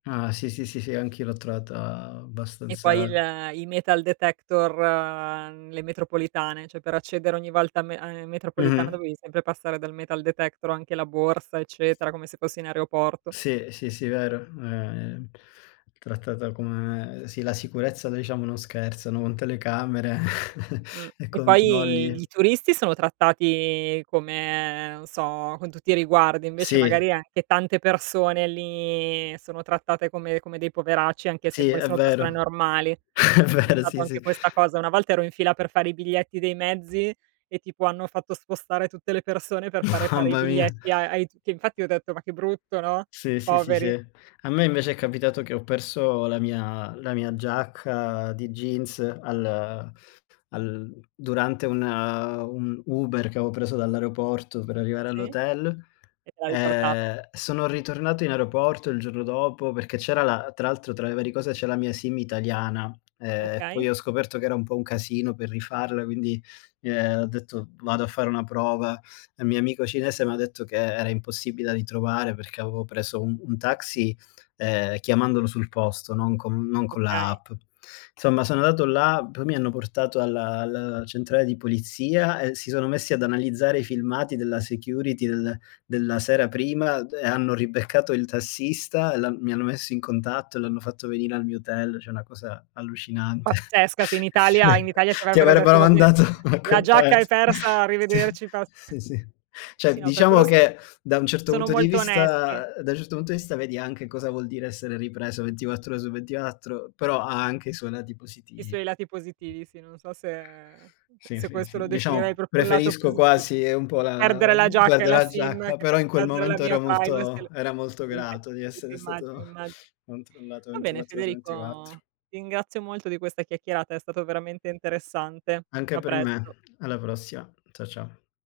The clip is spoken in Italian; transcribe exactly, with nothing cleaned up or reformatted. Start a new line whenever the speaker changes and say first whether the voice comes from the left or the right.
left: Ah sì, sì, sì, sì, anche io l'ho trovata
right: E poi
left: abbastanza
right: il i metal detector mhmm, le metropolitane, ceh, per accedere ogni volta a me a in metropolitana
left: Mh-mh.
right: dovevi sempre passare dal metal detector, anche la borsa, eccetera, come se fossi in aeroporto.
left: Sì, sì, sì, vero. È, mhmm, trattata come sì, la sicurezza là diciamo non scherzano, con telecamere
right: Mh,
left: e
right: e poi i
left: controlli
right: i turisti sono trattati come non so, con tutti i riguardi, invece
left: Sì.
right: magari anche tante persone lì sono trattate come come dei poveracci, anche se
left: Sì,
right: poi
left: è
right: sono persone
left: vero.
right: normali.
left: È
right: Ho
left: vero,
right: notato
left: sì, sì.
right: anche questa cosa. Una volta ero in fila per fare i biglietti dei mezzi e tipo hanno fatto spostare tutte le persone per fare fare i
left: Mamma mia.
right: biglietti a ai t che infatti ho detto: "Ma che brutto, no,
left: Sì, sì, sì, sì.
right: poveri."
left: A me invece è capitato che ho perso la mia la mia giacca di jeans al al durante un un Uber che avevo preso dall'aeroporto per arrivare
right: Sì? E
left: all'hotel.
right: te l'ha riporta
left: Ehm, sono ritornato in aeroporto il giorno dopo perché c'era la tra l'altro, tra le varie cose, c'è la mia SIM italiana. Ehm,
right: Okay.
left: poi ho scoperto che era un po' un casino per rifarla, quindi, ehm, ho detto: "Vado a fare una prova." Il mio amico cinese m'ha detto che era impossibile da ritrovare perché avevo preso un un taxi, ehm, chiamandolo sul posto, non con non con la
right: Okay.
left: app. Insomma, sono andato là, poi mi hanno portato alla alla centrale di polizia e si sono messi ad analizzare i filmati della security del della sera prima e hanno ribeccato il tassista e l'han mi hanno messo in contatto e l'hanno fatto venire al mio hotel. ceh, una cosa allucinante.
right: Pazzesca, sì, in Italia in Italia ti
left: Ti
right: avrebbero
left: avrebbero
right: detto: "Va bene,
left: mandato a
right: la
left: quel
right: giacca è
left: paese.
right: persa,
left: Sì,
right: arrivederci pas"
left: sì, sì.
right: sì,
left: ceh,
right: no, per
left: diciamo
right: quello sono
left: che da un certo
right: sono
left: punto di
right: molto onesti.
left: vista ehm, da un certo punto di vista vedi anche cosa vuol dire essere ripreso ventiquattr ore su ventiquattro, però ha anche i suoi lati
right: I
left: positivi.
right: suoi lati positivi, sì, non so se
left: Sì,
right: se
left: sì,
right: questo
left: sì.
right: lo definirei
left: Diciamo
right: proprio un lato
left: preferisco
right: positi
left: quasi un po' la
right: perdere la
left: mhmm,
right: giacca e
left: guarda,
right: la
left: la
right: SIM,
left: giacca,
right: [unintelligible]
left: però in quel
right: perdere la
left: momento era
right: mia privacy,
left: molto
right: l
left: era molto
right: quindi
left: grato di
right: quindi
left: essere
right: immagino,
left: stato
right: immagino.
left: controllato
right: Va bene,
left: ventiquattr ore su ventiquattro.
right: Federico, ti ringrazio molto di questa chiacchierata, è stato veramente interessante.
left: Anche
right: A
left: per
right: presto.
left: me. Alla prossima. Cia ciao.